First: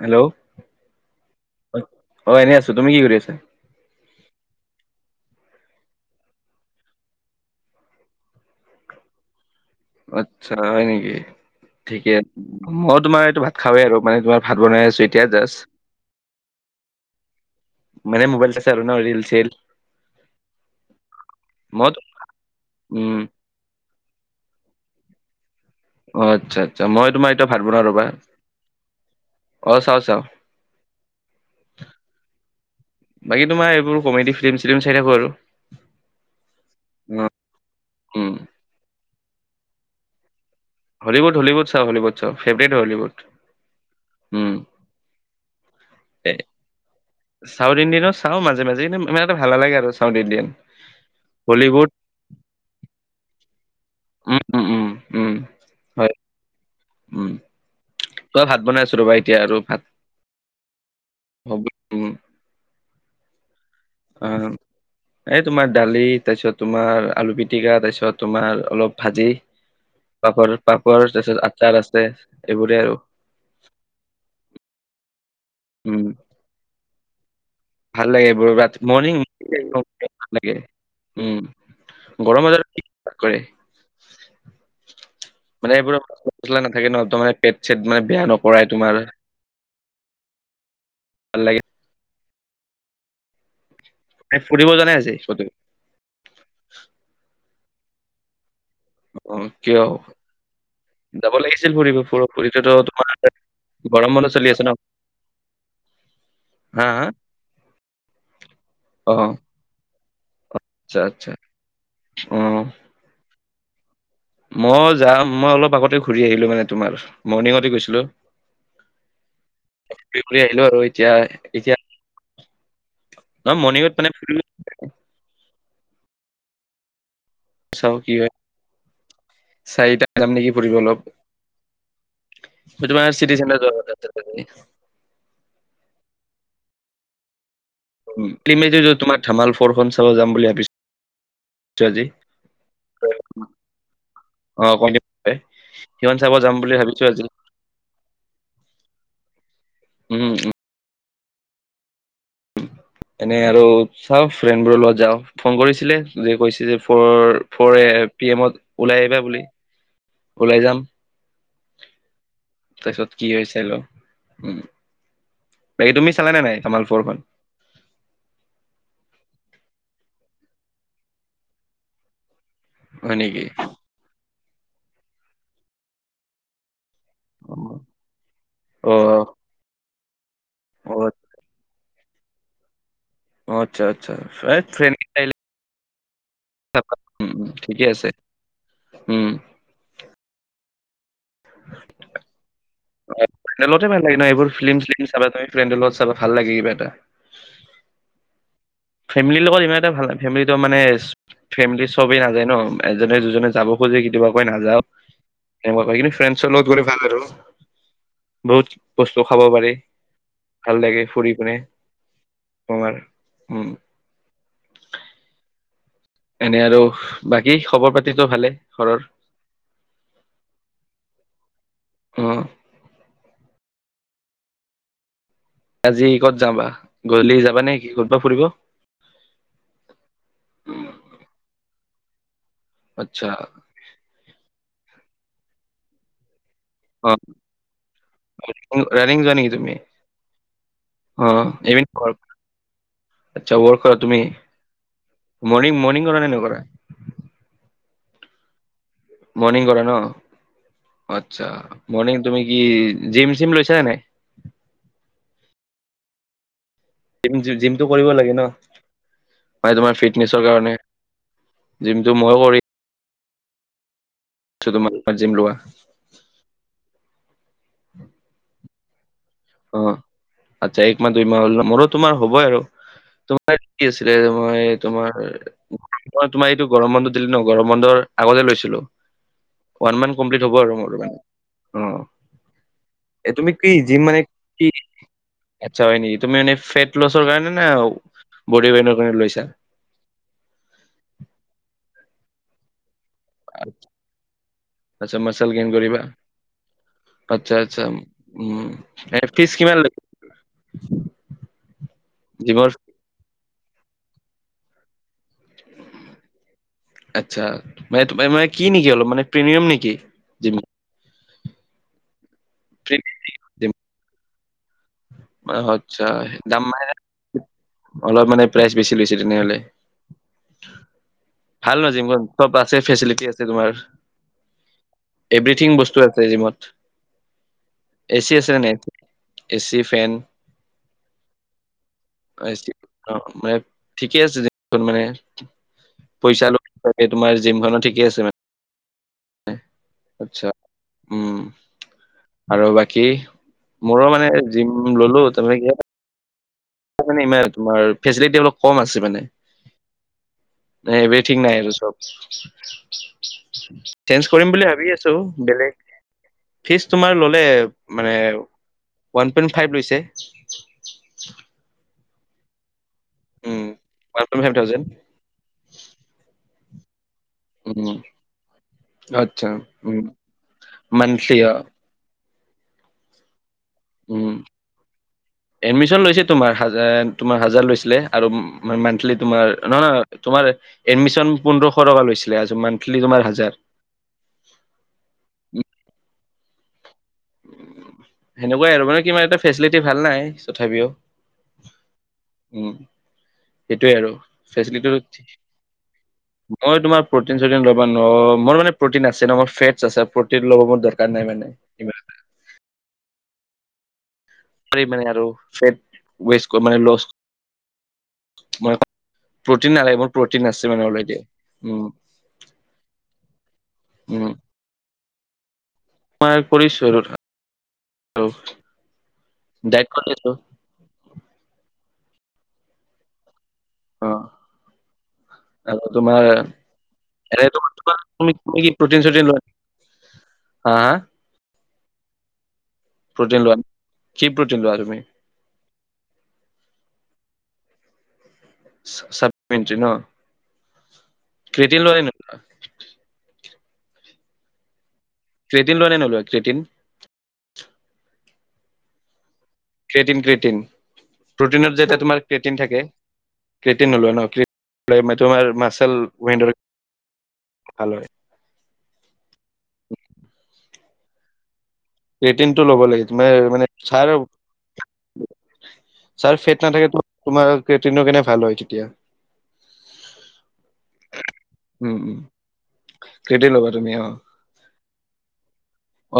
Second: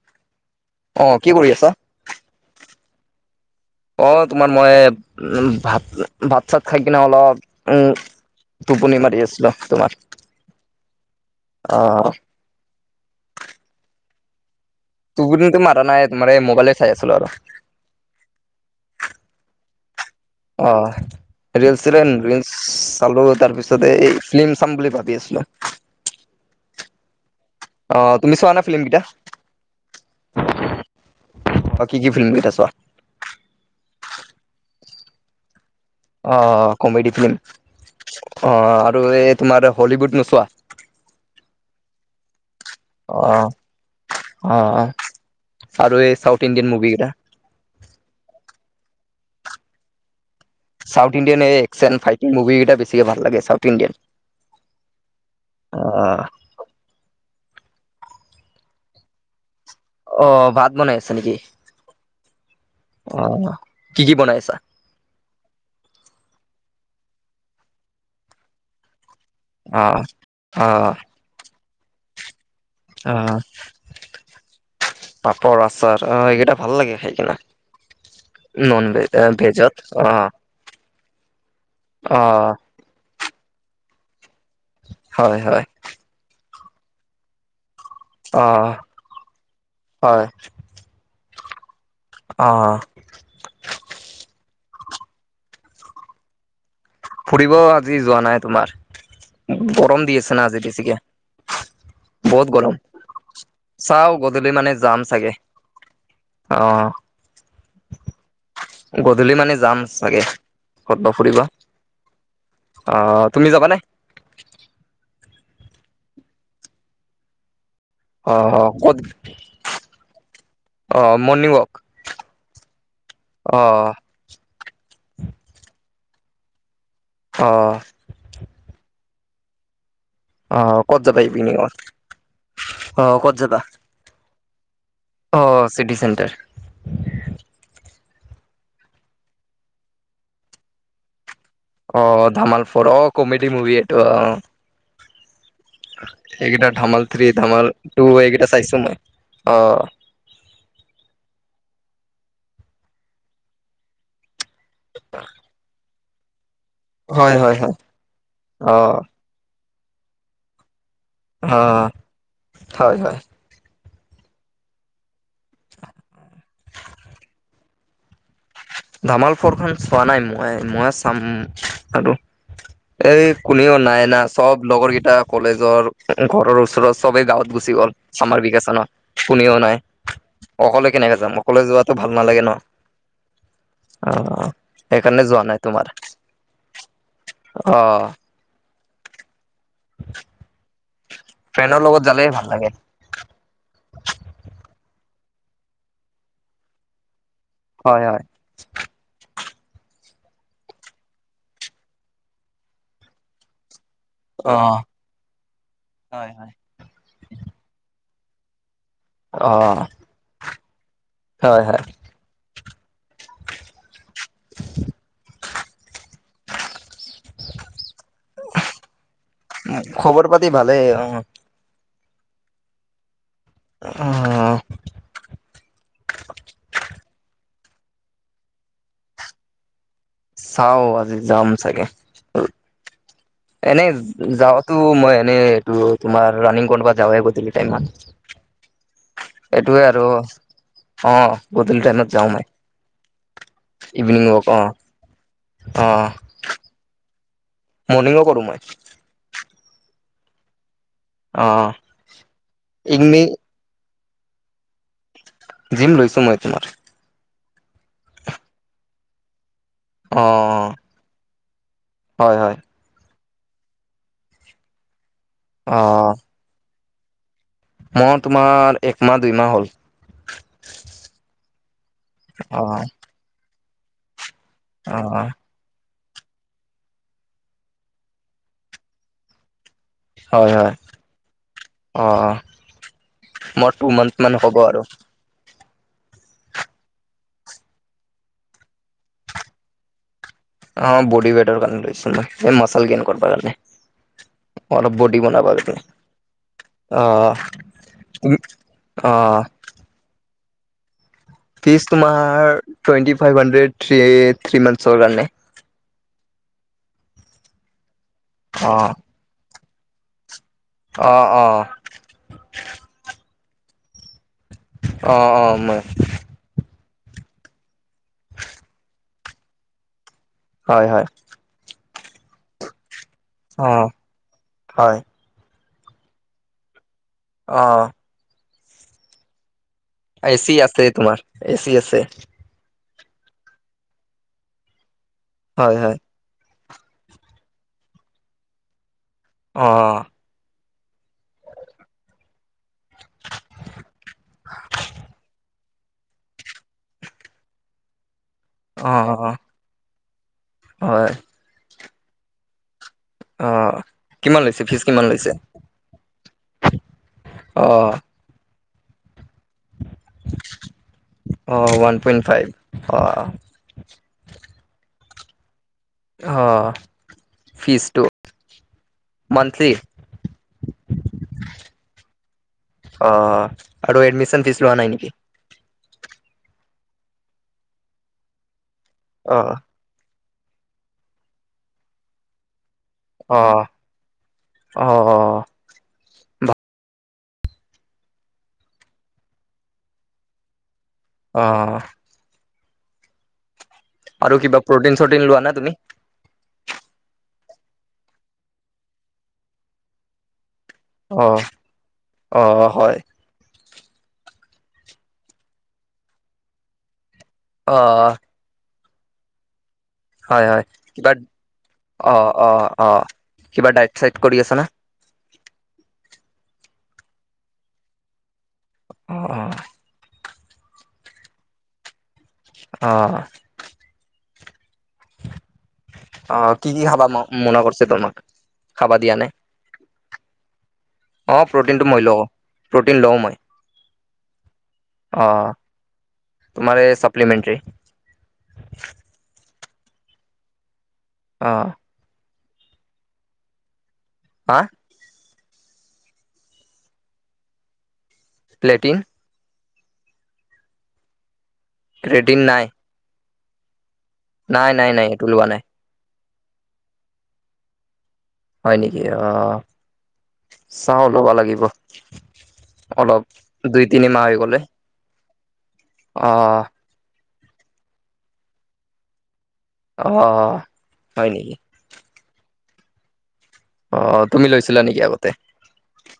Hello! অঁ, কি কৰি আছা? অঁ, এনেই আছোঁ। তুমি কি কৰি আছা? অঁ, তোমাৰ মই উম ভাত, ভাত-চাত খাই কিনে অলপ উম টোপনি মাৰি আছিলো তোমাৰ। আচ্ছা, হয় নেকি? ঠিকে, মই তোমাৰ এইটো ভাত খাওৱে আৰু মানে তোমাৰ ভাত বনাই আছে। এতিয়া জাষ্ট। টোপনিটো মাৰা নাই তোমাৰ এই মোবাইলে চাই আছিলো আৰু মানে, ম'বাইল চাই চাই আৰু ন' ৰীল চিয়েল। অঁহ্, ৰিয়েলচিদেণ্ট ৰীল উম চালোঁ তাৰপিছতে এই ফিল্ম চাম বুলি ভাবি আছিলোঁ। অঁ, আচ্ছা আচ্ছ মই তোমাৰ ভাত বনাও অ ৰ'বা! তুমি চোৱা নে ফিল্ম কেইটা অঁ, চাওঁ চাওঁ। বাকী কি ফিল্ম কেইটা চোৱা? বাকী তোমাৰ এইবোৰ কমেডি ফিল্ম-চিলম চাই থাকো আৰু। অঁ, অঁ অঁ কমেডী অ ফিল্ম, উম অঁ আৰু এই তোমাৰ হলিউড নোচোৱা? হলিউড, হলিউড চাওঁ, হলিউড চাওঁ ফেভাৰিট অ হলিউড উম। অ আৰু এই এ চাউথ ইণ্ডিয়ান মুভি কেইটা। চাউথ ইণ্ডিয়ানো চাওঁ মাজ মাজে। এনে ইমান এটা ভাল নালাগে আৰু চাউথ ইণ্ডিয়ান। চাউথ ইণ্ডিয়ান এই হলিউড এক্সন ফাইটিং মুভি কেইটা বেছিকে ভাল। চাউথ ইণ্ডিয়ান উক্, উম উম, উম অ হয়। উম, মই ভাত বনাই আছো ৰ'বা! এতিয়া আৰু ভাত অঁ, ভাত বনাই আছে নেকি? হ'ব উম অঁ। আঁ। এই তোমাৰ দালি, তাৰপিছত তোমাৰ আলু পিটিকা, তাৰপিত তোমাৰ অলপ ভাজি অ', পাপৰ, অ', পাপৰ তাৰপিছত আচাৰ আছে এইবোৰে আৰু। আঁ, পাপৰ, উম আচাৰ অ এইকেইটা ভাল লাগে খাই কিনে। ভাল লাগে এইবোৰ ভাত নন ভে মৰ্ণিং ভেজত [inaudible] অ', ভাল লাগে উম। গৰম [inaudible] অ', বজাৰ কৰে। হয়-হয়। [unintelligible] মানে এইবোৰত মচলা নাথাকে ন ত মানে পেট-চেট মানে [inaudible] অঁ! তোমাৰ হয়। [inaudible] ভাল লাগে। [inaudible] অঁ! [unintelligible] এনেই ফুৰিব যোৱা নাই আজি কতো? [inaudible] ফুৰিব আজি যোৱা নাই তোমাৰ। [inaudible] অ! কিয়? গৰম দি আছে না আজি বেছিকে। যাব লাগিছিল ফুৰিব [inaudible] ফুৰি এইটোতো তোমাৰ [inaudible] চাওঁ বন্ধ চলি গধূলি আছে ন মানে যাম চাগে। হা অঁ! হা [inaudible] গধূলি মানে যাম চাগে। [inaudible] আচ্ছা-আচ্ছা। ফুৰিব অঁ! [unintelligible] অ! তুমি যাবা নে? [inaudible] মই যাম। মই অলপ আগতে ঘূৰি আহিলো মানে তোমাৰ মৰ্ণিঙতে গৈছিলোঁ। অ', ক'ত [unintelligible] [inaudible] ঘূৰি-ঘূৰি আহিলো আৰু অ', মৰ্ণিং ৱাক এতিয়া-এতিয়া [unintelligible] নহয় অ', মৰ্ণিংত মানে ফুৰি [inaudible] অ', চাওঁ কি হয়? চাৰিটা [inaudible] যাম নেকি ফুৰিব অ', ক'ত অলপ। যাবা ইভিনিঙত [inaudible] অ', তোমাৰ চিটি চেণ্টাৰ যোৱা কথা [inaudible] অঁ! City centre. [unintelligible] [inaudible] তোমাৰ ধামাল ফ'ৰ খন চাব যাম বুলি ভাবিছো। অ! আজি ধামাল ফ'ৰ। অ! কমেডি মুভি এইটো অঁ। [inaudible] অ! ক [unintelligible] এইকেইটা ধামাল থ্ৰী, ধামাল টু এইকেইটা চাইছো মই। অ! [inaudible] উম-উম। [inaudible] এনে আৰু চাওঁ ফ্ৰেণ্ডবোৰৰ লগত যাওঁ ফোন কৰিছিলে যে কৈছে যে [unintelligible] হয় হয় হয় ফ'ৰ-ফ'ৰ এ পি এমত অ ওলাই আহিবা বুলি ওলাই যাম। অ [inaudible] [inaudible] তাৰপিছত কি হয় চাই লওঁ। উম! বাকী তুমি চালা নাই ধামাল ফৰ খন? [inaudible] ধামাল ফৰখন চোৱা নাই মই। মই চাম আৰু। [inaudible] হয় এই নেকি কোনেও নাই না [inaudible] চব লগৰ কেইটা কলেজৰ, ঘৰৰ ওচৰৰ [inaudible] চবেই গাঁৱত গুচি গ'ল চামাৰ অ অ ভেকেচনত। কোনেও নাই অকলে অ কেনেকে যাম অকলে যো [unintelligible] যোৱাটো ভাল নালাগে ন'। [inaudible] আচ্ছা আচ্ছা অ! সেইকাৰণে যোৱা নাই তোমাৰ। [inaudible] [inaudible] উম-উম, অ ঠিকে আছে। উম! [inaudible] ফ্ৰেণ্ডৰ লগত জালে ভাল লাগে। [inaudible] ভাল লাগে ন এইবোৰ ফিল্ম-চিলিম চাব গৈ ফ্ৰেণ্ডৰ লগত চাব ভাল লাগে কিবা এটা। হয়-হয়। [inaudible] ফেমিলিৰ লগত ইমান এটা ভাল নাই। ফেমিলিটো মানে? [inaudible] ফেমিলিৰ চবেই নাযায় ন? এজনে, দুজনে যাব খোজে [inaudible] কিব কয় অ নাযাওঁ হয় সেনেকুৱা [inaudible] কিন্তু হয় ফ্ৰেণ্ডচৰ লগত গ'লে ভাল আৰু। [unintelligible] বহুত বস্তু খাব অ পাৰি। ভাল লাগে ফুৰি পিনে হয় হয় তোমাৰ। [unintelligible] উম! [inaudible] [inaudible] এনেই আৰু বাকী খবৰ পাতিতো ভালে ঘৰৰ? [inaudible] [inaudible] খবৰ পাতি ভালেই অঁ। অঁহ [unintelligible] আজি ক'ত যাবা। গধূলি যাবা নে কি ক'ৰ'বাত ফুৰিব। চাও আজি যাম চাগে? আচ্ছা এনেই যাওতো মই এনে এইটো তোমাৰ ৰানিং কৰিবা অ', যাওঁৱেই গধূলি টাইমত, ৰানিং যোৱা নেকি তুমি এইটোৱে আৰু অঁ অ', গধূলি ইভিনিং টাইমত ৱৰ্ক, যাওঁ মই। আচ্ছা ৱৰ্ক কৰা তুমি, ইভিনিং ৱক অ', মৰ্ণিং মৰ্ণিং কৰা নে তুমি? মৰ্ণিংও কৰো মই। মৰ্ণিং কৰা ন, আচ্ছা অ', মৰ্ণিং তুমি কি ইভিনিং জিম চিম লৈছাে নাই। জিম লৈছো মই তোমাৰ। জিমটো কৰিব লাগে ন, ম তোমাৰ ফিটনেচৰ অ', কাৰণে। জিমটো ময়ো হয়, হয়। কৰি ছোঁ তোমাৰ এ জিম লোৱা। অঁ মই তোমাৰ এক মাহ দুই মাহ হ'ল। অঁ আচ্ছা এক মাহ দুই মাহ হ'ল, মোৰো তোমাৰ হ'বই আৰু। অ', কি আছিলে মই তোমাৰ অ', মই তোমাৰ এইটো গৰম বন্ধ দিলে ন', গৰম বন্ধৰ আগতে লৈছিলোঁ। ওৱান মান্থ কমপ্লিট হয়, হ'ব হয়। আৰু মোৰ মানে অ', অঁ তুমি মই কি টু জিম মান্থ মানে মান হ'ব কি আৰু আচ্ছা হয় নেকি, তুমি মানে ফেট লছৰ কাৰণে নে বডি পেইনৰ কাৰণে লৈছা। অঁ বডি ৱেটৰ কাৰণে লৈছো মই মাচল গেইন কৰিব কাৰণে। মই অলপ আচ্ছা বডি মাচল বনাব গেইন বিচাৰোঁ। কৰিবা আচ্ছা আচ্ছা উম, অ ফিচ কিমান লৈ ফিজ তোমাৰ জিমৰ twenty five hundred three three মন্তচৰ কাৰণে। আচ্ছা মানে মানে কি অ নেকি অলপ মানে প্ৰিমিয়াম নেকি? অঁ অঁ [inaudible] অ আচ্ছা দাম মানে অলপ মানে প্ৰাইচ বেছি লৈছে তেনেহলে। হয় হয়। ভাল নাজিম চব আছে ফেচিলিটি আছে তোমাৰ। অ হয় এভ্ৰিথিং বস্তু আছে জিমত। অঁ এ চি আছে নে নাই? এচি ফেন এ চি আছে তোমাৰ এ চি আছে এ চি অঁ মানে ঠিকে আছে দেন মানে হয় হয়। পইচা অলপ লাগে তোমাৰ জিম খনত ঠিকে আছে মানে। অঁ আচ্ছা, উম। আৰু বাকী মোৰো মানে জিম ললো তামানে কি হল তাৰমানে ইমান তোমাৰ ফেচিলিটী অলপ কম অ আছে মানে ন হয় এবিঠিং আৰু চব। অ চেঞ্জ কিমান কৰিম লৈছে বুলি ফিজ ভাবি কিমান আছো লৈছে বেলেগ। ফিচ তোমাৰ ল'লে অ মানে ওৱান পইণ্ট ফাইভ লৈছে। অঁ ওৱান পইণ্ট ফাইভ অঁ। উম ওৱান প‌ইন্ট ফাইভ থাউজেণ্ড। অ। উম ফিজটো আচ্ছা মান্থলি উম মানসিয়া। অ আৰু উম এডমিচন ফিজ লোৱা নাই নেকি। এডমিশন লৈছে তোমাৰ হাজ তোমাৰ হাজাৰ লৈছিলে আৰু মান্থলি অ তোমাৰ নহয় নহ। তোমাৰ এডমিশন পোন্ধৰশ টকা লৈছিলে আজমান। অ অ অ। সেনেকুৱাই আৰু মানে কিবা এটা ফেচিলিটি ভাল নাই তথাপিও। অ অ। উম সেইটোৱে আৰু কিবা ফেচিলিটো। প্ৰটিন চটিন লোৱা না তুমি? মই তোমাৰ প্ৰটিন চটিন ল'বা নোৱাৰো মই মানে প্ৰটিন আছে ন ফেটচ আছে প্ৰটিন ল'ব মন যায়। কানে মানে। ইমান অ' অ' হয়। পেই মানে আৰু চেপ উৱেচ কো মানে লুচ। অ'--অ। মই ক প্ৰ'টিন নালাগে মোৰ। প্ৰটিন হয় আছে হয় মানে কিবা অলৰেডি। উম অ' অ' অ' কিবা ডাইট চাইট উম কৰি আছা না। মই কৰিছো আৰু। অ অ। দাইট কতেছো। অ। অ। উ। তাৰ লগত তোমাৰ এনেটো‌ কৰিছে তোমাৰ তোমাক? তুমি খাবা প্ৰ'টিন দিয়া নাই? চতিন লোৱা। হা। অ' প্ৰটিনটো মই লওঁ প্ৰটিন লও মই কি প্ৰটিন লোৱা তুমি? আহ। মানে চাপ্লিমেন্তৰী। চা ছাপ্লিমেন্তৰী ন অ'। ক্ৰীতি লয় নে নলয়। হা। ক্ৰিতি লয় নে নলয় ক্ৰিতিম। প্লেটিং। ক্ৰেটিন ক্ৰেটিন প্ৰটিনত যেতিয়া তোমাৰ ক্ৰেটিন থাকে ক্ৰেটিন নলয় নহ। ক্ৰে নাই নাই প্লেটৰ নাই মানে এইটো লোৱা তোমাৰ নাই মাৰ্চেল মেন্তৰ ভাল হয়। হয় নেকি অ' চাওঁ ল'বা লাগিব। এটিএম টো ল'ব লাগিব অলপ তোমাৰ মানে দুই তিনি চাই। মাহ হৈ গ'লে ছাৰ অ', ফেট নাথাকে তোমাৰ এটিএমৰ কাৰণে ভাল হয় তেতিয়া। অ' অ'। হয় নেকি। উম উম সেইটোৱে ল'ব লাগিব। অ' তুমি লৈছিলা নেকি আগতে।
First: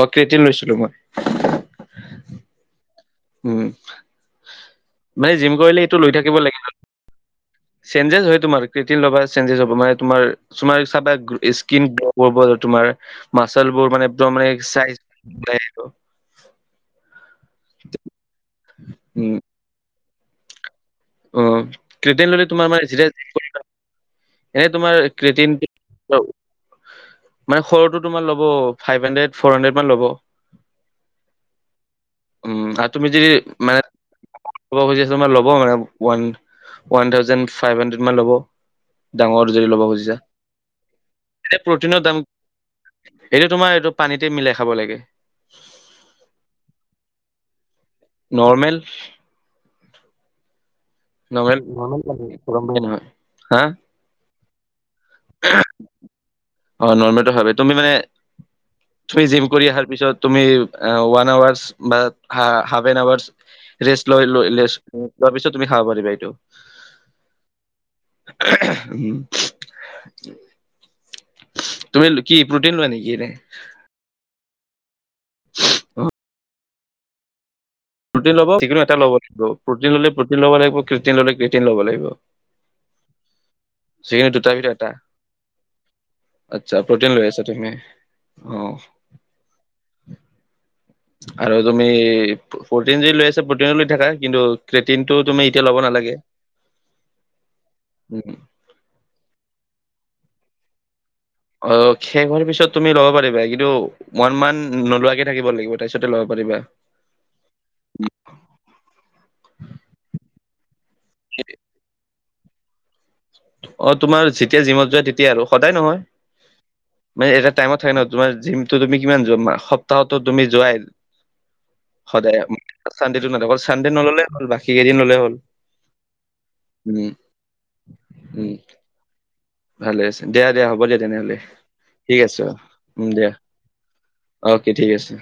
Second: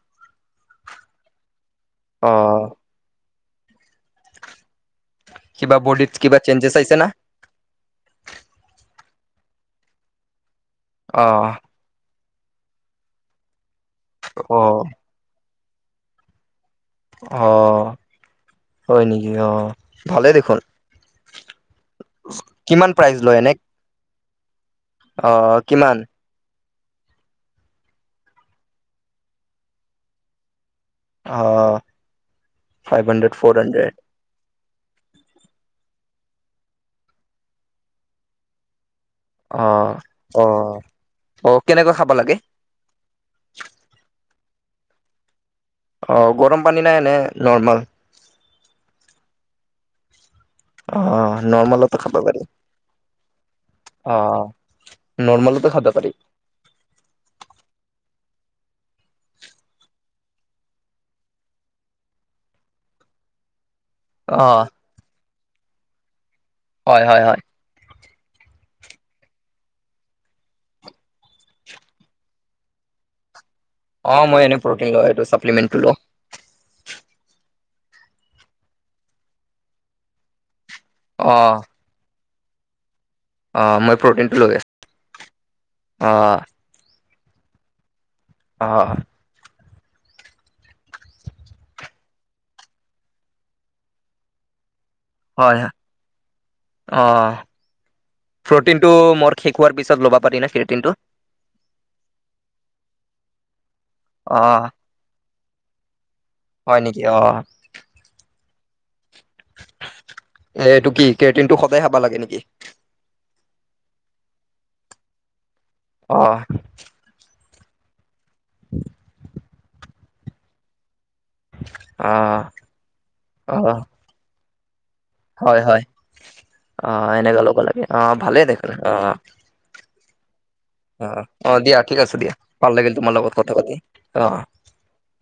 অ' ক্ৰেটিন লৈছিলো মই। অ'। উম মানে জিম কিবা কৰিলে এইটো লৈ বডিত থাকিব কিবা লাগিব না। চেঞ্জেছ আহিছে চেঞ্জছ হৈ তোমাৰ কৃটিন লবা চেঞ্জেছ হব মানে তোমাৰ কিছুমান হিচাপে। অ'। কিন্তু ওপৰত ওপৰ যে তোমাৰ মাচাল বোৰ মানে একমে মানে অ', চাই অ' হয় নেকি উম অ' ভালেই দেখোন। অ' ক্ৰিটিন ললে তোমাৰ মানে কিমান যেতিয়া প্ৰাইজ জিম লয় এনে? কৰিবা। এই তোমাৰ অ', ক্ৰিটিনতো কিমান? কি বাও। মানে সৰুটো তোমাৰ ল'ব ফাইভ হাণ্ড্ৰে ফৰ হাণ্ড্ৰে মান ল'ব। অ', উম আৰু ফাইভ তুমি যদি হাণ্ড্ৰেড, ফ'ৰ মানে। হাণ্ড্ৰেড। ল'ব খুজিছ মানে ল'ব ওৱান হাণ্ড্ৰে ফাইভ হাণ্ড্ৰে মান ল'ব ডাঙৰ যদি ল'ব অ'। খুজিছা অ'। অ', এনে কেনেকৈ প্ৰটিনৰ খাব দাম। লাগে? এইটো তোমাৰ এইটো পানীতে মিলাই খাব লাগে। অহ' গৰম পানী নাই নে নৰ্মেল। নৰ্মেল। অ' নৰ্মেল নৰ্মেলতো নৰ্মেল খাব পানী, পাৰি গৰম পানী নহয় হা অ'। নৰ্মেলতে খাবা পাৰি অহ' নৰ্মেলতে খাবি তুমি মানে। তুমি জিম কৰি অহাৰ পিছত তুমি ওৱান আৱাৰছ বা হাফ এন আৱাৰছ। ৰেষ্ট লৈ লৈ অ', ৰেষ্ট লোৱাৰ পিছত তুমি খাব পাৰিবা এইটো। হয় হয় হয়। হুহ উম তুমি কি প্ৰ'টিন লোৱা নেকি এনে। অহ মই এনে প্ৰ'টিন লও এইটো চাপ্লিমেণ্টো লও। প্ৰ'টিন লব যিকোনো এটা লব লাগিব প্ৰ'টিন ললে প্ৰ'টিন ল'ব লাগিব ক্ৰিয়েটিন ললে অ', ক্ৰিয়েটিন ল'ব লাগিব অ', মই যিকোনো প্ৰটিনটো লৈ দুটাৰ আছোঁ। ভিতৰত এটা অ', আচ্ছা প্ৰ'টিন লৈ আছা তুমি অ অহ। আৰু তুমি প্ৰ'টিন যি লৈ আছা প্ৰটিনে লৈ থাকা কিন্তু। ক্ৰিটিনটো তুমি হয়, এতিয়া ল'ব নালাগে। ক্ৰিটিনটো মোৰ শেষ হোৱাৰ পিছত ল'ব পাৰি নে ক্ৰিটিটো অ' শেষ হোৱাৰ পিছত তুমি ল'ব পাৰিবা কিন্তু। বৰ্তমান অ', নোলোৱাকে থাকিব লাগিব তাৰপিছতে ল'ব পাৰিবা। কিয়। এইটো কি ক্ৰিটিনটো সদায় খাবা লাগে নেকি। অ তোমাৰ যেতিয়া জিমত যোৱা তেতিয়া আৰু সদায় নহয়। অ', মানে এটা টাইমত থাকে ন তোমাৰ জিমটো তুমি কিমান যোৱা মাহ সপ্তাহতো তুমি যোৱাই। সদায় অ', চানডেটো অকল অ', চানডেটো নল'লে হ'ল বাকী কেইদিন ললে হ'ল। হয় হয় অ উম এনেকুৱা লব লাগে অহ ভালেই উম দেখোন অহ। ভালে আছে দিয়া দিয়া হ'ব দিয়া তেনেহ'লে অ', দিয়া ঠিক দিয়া আছে ভাল লাগিল উম তোমাৰ দিয়া লগত কথা পাতি অ। কি ঠিক আছে।